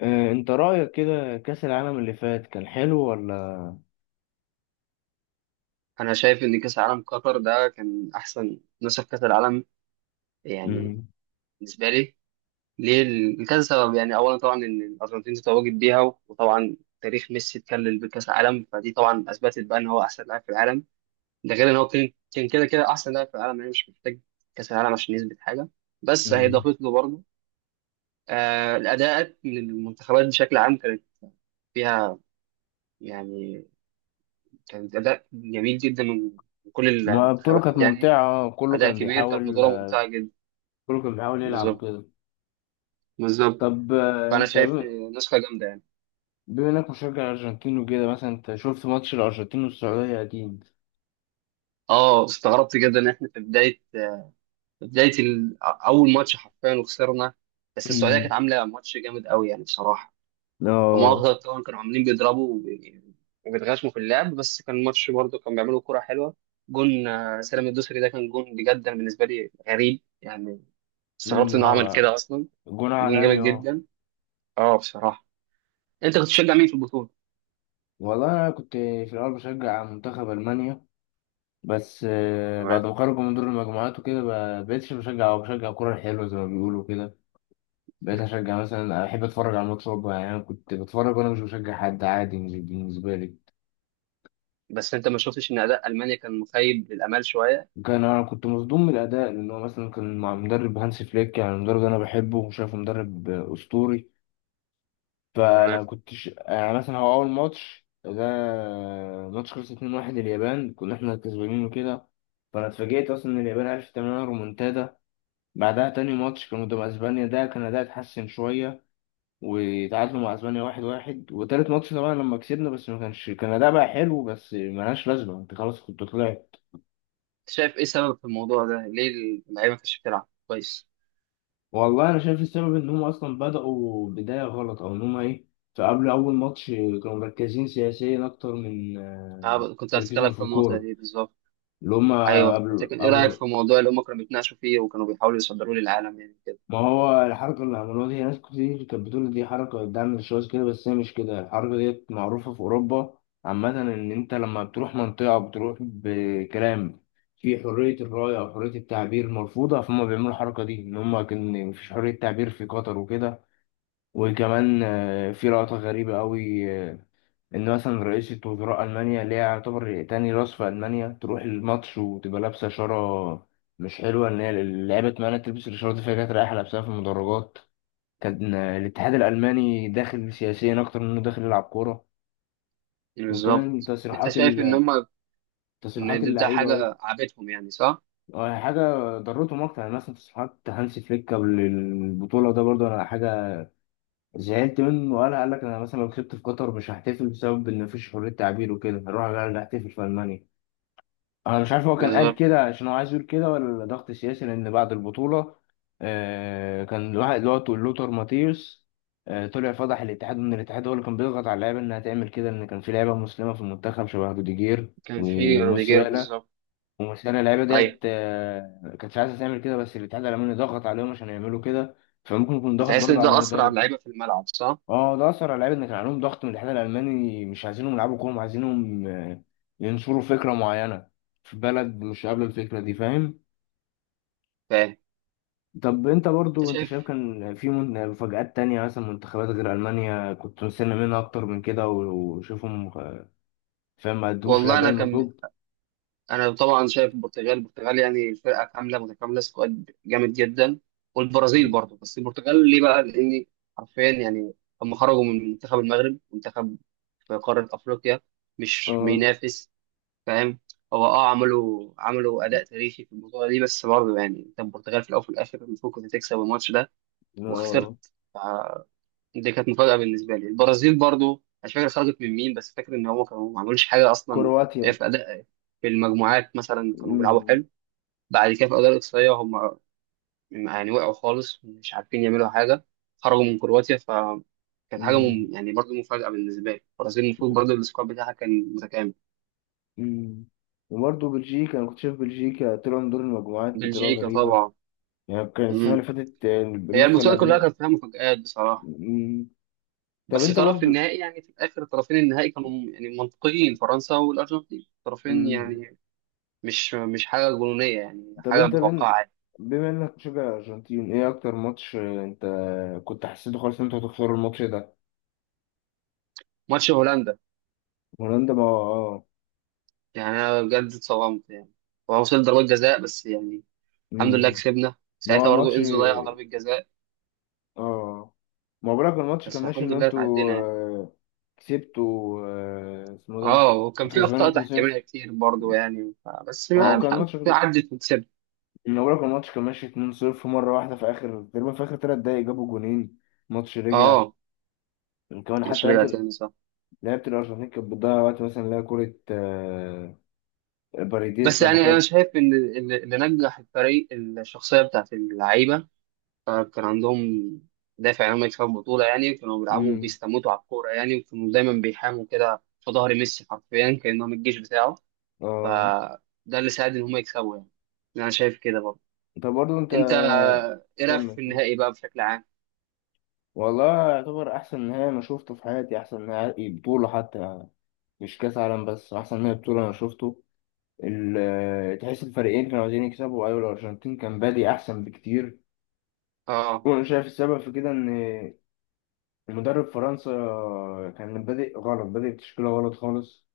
آه، انت رأيك كده كأس العالم اللي فات كان حلو ولا؟ انا شايف ان كاس العالم قطر ده كان احسن نسخ كاس العالم، يعني مم. بالنسبه لي. ليه؟ لكذا سبب. يعني اولا طبعا ان الارجنتين تتواجد بيها، وطبعا تاريخ ميسي اتكلل بكاس العالم، فدي طبعا اثبتت بقى ان هو احسن لاعب في العالم. ده غير ان هو كان كده كده احسن لاعب في العالم، يعني مش محتاج كاس العالم عشان يثبت حاجه، بس هي مم. ضافت له برضه. الاداءات من المنتخبات بشكل عام كانت فيها، يعني كانت اداء جميل جدا من كل ما البطولة كانت المنتخبات، يعني ممتعة، كله اداء كان كبير. كانت بيحاول. بطوله ممتعه جدا. كله كان بيحاول يلعب بالظبط، وكده. بالظبط. طب فانا انت شايف نسخه جامده يعني. بما انك مشجع ارجنتين وكده، مثلا انت شفت ماتش الارجنتين والسعودية اكيد؟ اه، استغربت جدا ان احنا في بدايه، اول ماتش حرفيا وخسرنا. بس السعوديه كانت مم. عامله ماتش جامد قوي يعني بصراحه. هم اه. اكتر طبعا كانوا عاملين بيضربوا وبيتغشموا في اللعب، بس كان الماتش برضه كان بيعملوا كرة حلوه. جون، سالم الدوسري ده كان جون بجد. أنا بالنسبه لي غريب يعني، استغربت مم، انه عمل اه. كده اصلا. جون جون جامد عالمي، اه. جدا، اه بصراحه. انت كنت تشجع مين في البطوله؟ والله انا كنت في الاول بشجع منتخب المانيا. بس بعد تمام. ما خرجوا من دور المجموعات وكده، ما بقتش بشجع، او بشجع كرة حلوة زي ما بيقولوا كده. بقيت اشجع مثلا، احب اتفرج على الماتش برضه، يعني انا كنت بتفرج وانا مش بشجع حد، عادي بالنسبه لي. بس انت ما شفتش ان اداء المانيا كان مخيب للامال شويه؟ وكان انا كنت مصدوم من الاداء، لان هو مثلا كان مع مدرب هانس فليك، يعني مدرب انا بحبه وشايفه مدرب اسطوري. تمام. فانا كنتش يعني، مثلا هو اول ماتش ده ماتش خلص 2-1. اليابان كنا احنا كسبانين وكده، فانا اتفاجئت اصلا ان اليابان عرفت تعمل لنا رومونتادا. بعدها تاني ماتش كان قدام اسبانيا، ده كان اداء اتحسن شويه وتعادلوا مع اسبانيا 1-1. وتالت ماتش طبعا لما كسبنا، بس ما كانش، كان اداء بقى حلو، بس ملهاش لازمه، انت خلاص كنت طلعت. شايف ايه سبب في الموضوع ده، ليه اللعيبه ما كانتش بتلعب كويس؟ والله انا شايف السبب ان هم اصلا بداوا بدايه غلط او ان هم ايه. فقبل اول ماتش كانوا مركزين سياسيا اكتر من أنا كنت هتكلم تركيزهم في في النقطه الكوره، دي بالظبط. اللي هم. ايوه، قبل لكن ايه رايك قبل في الموضوع اللي هم كانوا بيتناقشوا فيه وكانوا بيحاولوا يصدروه للعالم يعني كده؟ ما هو الحركة اللي عملوها دي، ناس كتير كانت بتقول دي حركة بتدعم الشواذ كده، بس هي مش كده، الحركة ديت معروفة في أوروبا عامة، إن أنت لما بتروح منطقة بتروح بكلام في حرية الرأي أو حرية التعبير مرفوضة، فهم بيعملوا الحركة دي إن هم كان مفيش حرية تعبير في قطر وكده. وكمان في لقطة غريبة أوي، ان مثلا رئيسة وزراء المانيا اللي هي يعتبر تاني راس في المانيا تروح الماتش وتبقى لابسه شاره مش حلوه، ان هي اللعيبه مانع تلبس الشاره دي، فهي كانت رايحه لابسها في المدرجات. كان الاتحاد الالماني داخل سياسيا اكتر منه داخل يلعب كوره. وكمان بالظبط. انت تصريحات شايف ان هم، ان تصريحات ده اللعيبه حاجه عابتهم يعني، صح؟ حاجه ضرتهم اكتر، يعني مثلا تصريحات هانسي فليك قبل البطوله ده برضه، انا حاجه زعلت منه وقالها، قال لك انا مثلا لو كسبت في قطر مش هحتفل بسبب ان مفيش حريه تعبير وكده، هروح احتفل في المانيا. انا مش عارف هو كان قال بالظبط. كده عشان هو عايز يقول كده ولا ضغط سياسي، لان بعد البطوله كان الواحد اللي هو لوتر ماتيوس طلع فضح الاتحاد، ان الاتحاد هو اللي كان بيضغط على اللعيبه انها تعمل كده، ان كان في لعيبه مسلمه في المنتخب شبه روديجير كان في روديجير، وموسيالا بالظبط. وموسيالا اللعيبه ايوه. ديت كانتش عايزه تعمل كده، بس الاتحاد الالماني ضغط عليهم عشان يعملوا كده. فممكن يكون انت ضغط حاسس ان برضه على ده اثر على المدرب. اللعيبه في الملعب، صح؟ اه ده اثر على اللعيبه، ان كان عليهم ضغط من الاتحاد الالماني، مش عايزينهم يلعبوا كوره، عايزينهم ينشروا فكره معينه في بلد مش قابله الفكره دي، فاهم. فاهم. طب انت انت برضو، انت شايف شايف. كان في مفاجآت تانية، مثلا منتخبات غير المانيا كنت مستني منها اكتر من كده وشوفهم، فاهم ما ادوش والله الاداء انا كان المطلوب. انا طبعا شايف البرتغال، البرتغال يعني الفرقه كامله متكامله، سكواد جامد جدا. والبرازيل برضه. بس البرتغال ليه بقى؟ لان حرفيا يعني هم خرجوا من منتخب المغرب، منتخب في قاره افريقيا مش اه. بينافس. فاهم. هو عملوا اداء تاريخي في البطوله دي. بس برضه يعني انت البرتغال في الاول وفي الاخر المفروض كنت تكسب الماتش ده، وخسرت. آه، دي كانت مفاجأة بالنسبة لي. البرازيل برضو مش فاكر خرجت من مين، بس فاكر ان هم كانوا ما عملوش حاجة اصلا. هي كرواتيا. في اداء في المجموعات مثلا كانوا بيلعبوا مم، حلو. بعد كده في الاداء الاقصائية هم يعني وقعوا خالص، مش عارفين يعملوا حاجة، خرجوا من كرواتيا. فكانت حاجة مم، يعني، برضو مفاجأة بالنسبة لي. البرازيل المفروض برضو السكواد بتاعها كان متكامل. مم. وبرضه بلجيكا انا كنت شايف بلجيكا طلعوا من دور المجموعات بطريقه بلجيكا غريبه. طبعا. يعني كان السنة اللي مم. فاتت هي النسخة اللي المسابقة كلها قبلها. كانت فيها مفاجآت بصراحة. مم. طب بس انت طرف برضو. النهائي يعني، في الاخر طرفين النهائي كانوا يعني منطقيين، فرنسا والارجنتين طرفين مم. يعني مش حاجة جنونية، يعني طب حاجة انت بين، متوقعة عادي. بما انك مشجع الارجنتين، ايه اكتر ماتش انت كنت حسيته خالص ان انتوا هتخسروا الماتش ده؟ ماتش هولندا، هولندا، ما اه. يعني أنا بجد اتصدمت يعني. هو وصل ضربات جزاء بس يعني، الحمد لله مم. كسبنا ما هو ساعتها. برضه الماتش، إنزو ضيع ضربة جزاء، اه. ما هو بالك الماتش كان بس ماشي ان الحمد لله انتوا اتعدينا يعني. كسبتوا اسمه ده، اه. وكان كنت في كسبان أخطاء تحكيمية 2-0. كتير برضه يعني، بس ما اه كان الحمد الماتش لله كده، عدت وكسبت. ما بالك الماتش كان ماشي 2-0 مرة واحدة في اخر تقريبا، في اخر 3 دقايق جابوا جونين، الماتش رجع. اه، كمان حتى مش رجع لعبة تاني، صح. لعبة الأرجنتين كانت بتضيع وقت، مثلا اللي هي كورة باريديس بس لما يعني أنا شاط. شايف إن اللي نجح الفريق الشخصية بتاعت اللعيبة. فكان عندهم دافع إنهم يكسبوا البطولة يعني، كانوا بيلعبوا مم. وبيستموتوا على الكورة يعني، وكانوا دايما بيحاموا كده في ظهر ميسي، حرفيا كأنهم الجيش بتاعه. اه. فده اللي ساعد إن هم يكسبوا يعني. أنا شايف كده برضه. طب برضه أنت أنت، إيه رأيك كمل. في النهائي بقى بشكل عام؟ والله يعتبر أحسن نهائي أنا شفته في حياتي، أحسن نهائي بطولة حتى، يعني مش كأس عالم بس، أحسن نهائي بطولة أنا شفته. تحس الفريقين كانوا عايزين يكسبوا، أيوة الأرجنتين كان بادي أحسن بكتير. اه، وأنا شايف السبب في كده إن مدرب فرنسا كان بادئ غلط، بادئ بتشكيلة غلط خالص.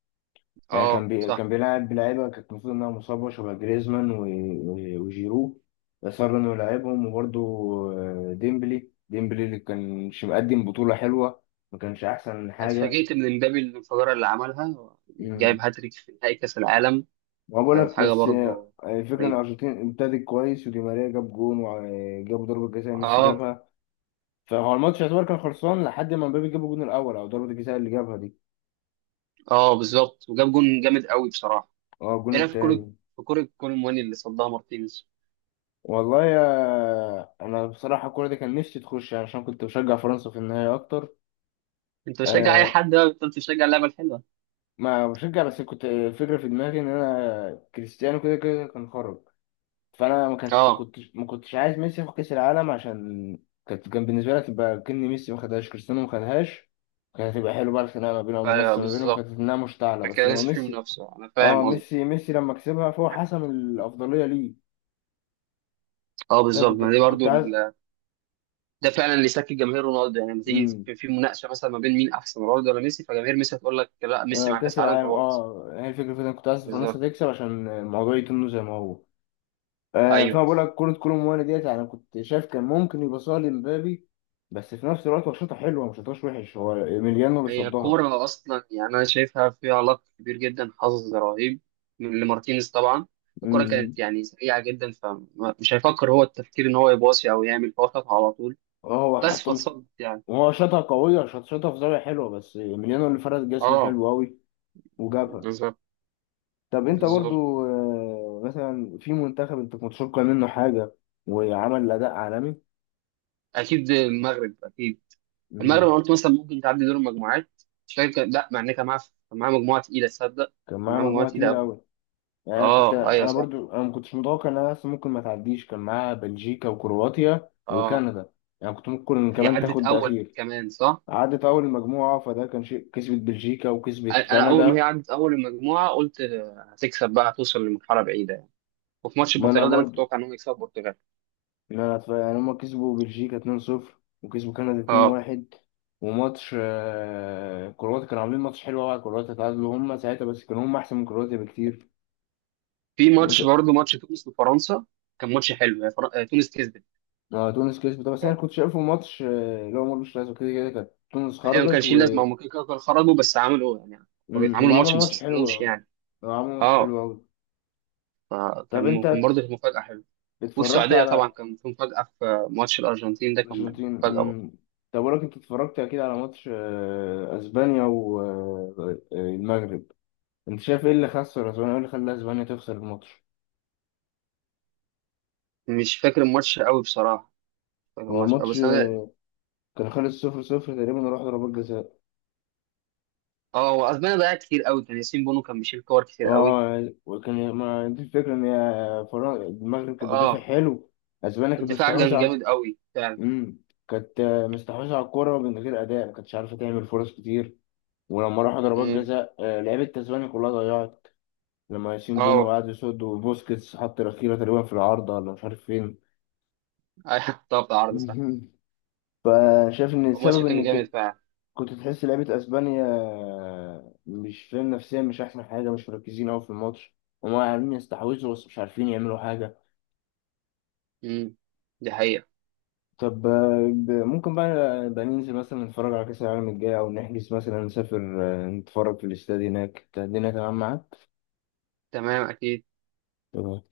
يعني كان اه، صح. كان بيلعب لعيبه كانت المفروض انها مصابه شبه جريزمان وجيرو اصر انه يلعبهم وبرده. ديمبلي اللي كانش مقدم بطوله حلوه، ما كانش احسن حاجه. اتفاجئت من امبابي الانفجارة اللي عملها. مم. جايب هاتريك في نهائي كأس العالم، ما كانت بقولك حاجة بس برضه الفكره ان غريبة. الارجنتين ابتدت كويس، ودي ماريا جاب جون وجابوا ضربه جزاء ميسي اه. جابها. فهو الماتش يعتبر كان خلصان لحد ما مبابي جاب الجون الاول، او ضربه الجزاء اللي جابها دي. اه، بالظبط. وجاب جون جامد قوي بصراحة. اه الجون ايه رأيك في كرة التاني. في كرة كولر مواني اللي صدها مارتينيز؟ والله يا، انا بصراحه الكوره دي كان نفسي تخش، يعني عشان كنت بشجع فرنسا في النهايه اكتر. انت بتشجع اي أه حد بقى، انت بتشجع اللعبه الحلوه. ما بشجع، بس كنت الفكره في دماغي ان انا كريستيانو كده كده كان خرج. فانا ما كانش اه، كنت ما كنتش عايز ميسي ياخد كاس العالم عشان كانت، كان بالنسبه لي تبقى كأن ميسي ما خدهاش كريستيانو ما خدهاش. كانت هتبقى حلوه بقى، الخناقه ما بينهم ايوه، والمنافسه ما بينهم بالظبط. كانت انها مشتعله، بس فكده لما لسه في ميسي، منافسه، انا اه، فاهم قصدي. ميسي لما كسبها فهو حسم الافضليه ليه. اه، بالظبط. ما فكنت دي كنت برضو عايز. ال... ده فعلا اللي يسكت جماهير رونالدو، يعني لما تيجي مم. في مناقشه مثلا ما بين مين احسن، رونالدو ولا ميسي، فجماهير ميسي هتقول لك لا، ميسي مع كأس كاس عالم العالم، فهو احسن. اه هي الفكرة في إن أنا كنت عايز فرنسا بالظبط، تكسب عشان الموضوع يتم زي ما هو. فانا ايوه. بقول لك، كرة كولومواني ديت يعني كنت شايف كان ممكن يبصها لمبابي. بس في نفس الوقت هو شاطها حلوة، مش شاطهاش وحش، هو إيميليانو اللي هي صدها. كوره اصلا، يعني انا شايفها فيها علاقه كبير جدا، حظ رهيب من لمارتينيز طبعا. الكوره أمم. كانت يعني سريعه جدا، فمش هيفكر هو التفكير ان هو يباصي او يعمل، هو خطها على طول اه هو بس حتى مش، فاتصدت يعني. هو شاطها قوية، شاطها في زاوية حلوة، بس إيميليانو اللي فرد جسمه اه، حلو أوي وجابها. بالظبط، طب أنت بالظبط. برضو، مثلا في منتخب أنت كنت متوقع منه حاجة وعمل أداء عالمي. اكيد المغرب، اكيد. المغرب أمم. انا قلت مثلا ممكن تعدي دور المجموعات. مش فاكر لا، مع ان كان معاها مجموعه تقيله، تصدق. كان كان معاه معاها مجموعه مجموعة تقيله تقيلة قوي. أوي. يعني انا كنت، اه، ايوه، انا صح. برضو انا ما كنتش متوقع انها اصلا ممكن ما تعديش، كان معاها بلجيكا وكرواتيا اه، وكندا. يعني كنت ممكن هي كمان عدت تاخد ده اول اخير. كمان، صح. عدت اول مجموعه فده كان شيء، كسبت بلجيكا وكسبت انا اول ما هي كندا. عدت اول المجموعه قلت هتكسب بقى، هتوصل لمرحله بعيده يعني. وفي ماتش ما انا البرتغال ده انا كنت برضو، متوقع انهم يكسبوا البرتغال. ما انا يعني هما كسبوا بلجيكا 2-0 وكسبوا كندا اه، 2-1. وماتش كرواتيا كانوا عاملين ماتش حلو قوي، كرواتيا تعادلوا هما ساعتها، بس كانوا هما احسن من كرواتيا بكتير. في ماتش وس- برضه، ماتش تونس وفرنسا كان ماتش حلو. هي فر... آه، تونس كسبت. تونس كسبت، بس آه، انا كنت شايفه ماتش اللي هو ملوش لازمه، كده كده كانت تونس هي ما خرجت. كانش ليه لازمه، هم كده كده كانوا خرجوا بس عملوا يعني، هم عملوا ماتش عملوا ما ماتش حلو. استسلموش يعني. هم عملوا ماتش اه. حلو أوي. طب فكان أنت برضه كانت مفاجأة حلوة. اتفرجت والسعودية على طبعا كان في مفاجأة في ماتش الأرجنتين ده، كان أرجنتين. مفاجأة برضه. طب أقولك، أنت اتفرجت أكيد على ماتش أسبانيا والمغرب. أنت شايف إيه اللي خسر أسبانيا، إيه اللي خلى أسبانيا تخسر الماتش؟ مش فاكر الماتش قوي بصراحة. مش فاكر هو الماتش قوي، الماتش بس أنا. كان خلص 0-0 تقريبا، وراح ضربات جزاء. اه، هو أسبانيا ضيعت كتير قوي، كان ياسين بونو كان بيشيل كور كتير قوي. اه وكان ما دي الفكرة ان هي المغرب كانت بتدافع اه، حلو. اسبانيا كانت الدفاع مستحوذة كان على، جامد قوي فعلا. امم كانت مستحوذة على الكورة من غير اداء، ما كانتش عارفة تعمل فرص كتير. ولما راحوا ضربات امم. جزاء لعيبة تسبانيا كلها ضيعت. لما ياسين بونو اه، قعد يصد، وبوسكيتس حط الأخيرة تقريبا في العارضة، ولا مش عارف فين. ايوه طبعا عرض، صح. فشايف إن الماتش السبب كان إن جامد فعلا. كنت تحس لعيبة أسبانيا مش فاهم نفسيا، مش أحسن حاجة، مش مركزين أوي في الماتش. هما عارفين يستحوذوا، بس مش عارفين يعملوا حاجة. امم دي حقيقة. طب ممكن بقى ننزل مثلا نتفرج على كأس العالم الجاي، أو نحجز مثلا نسافر نتفرج في الاستاد هناك، الدنيا تمام معاك؟ تمام، أكيد. تمام.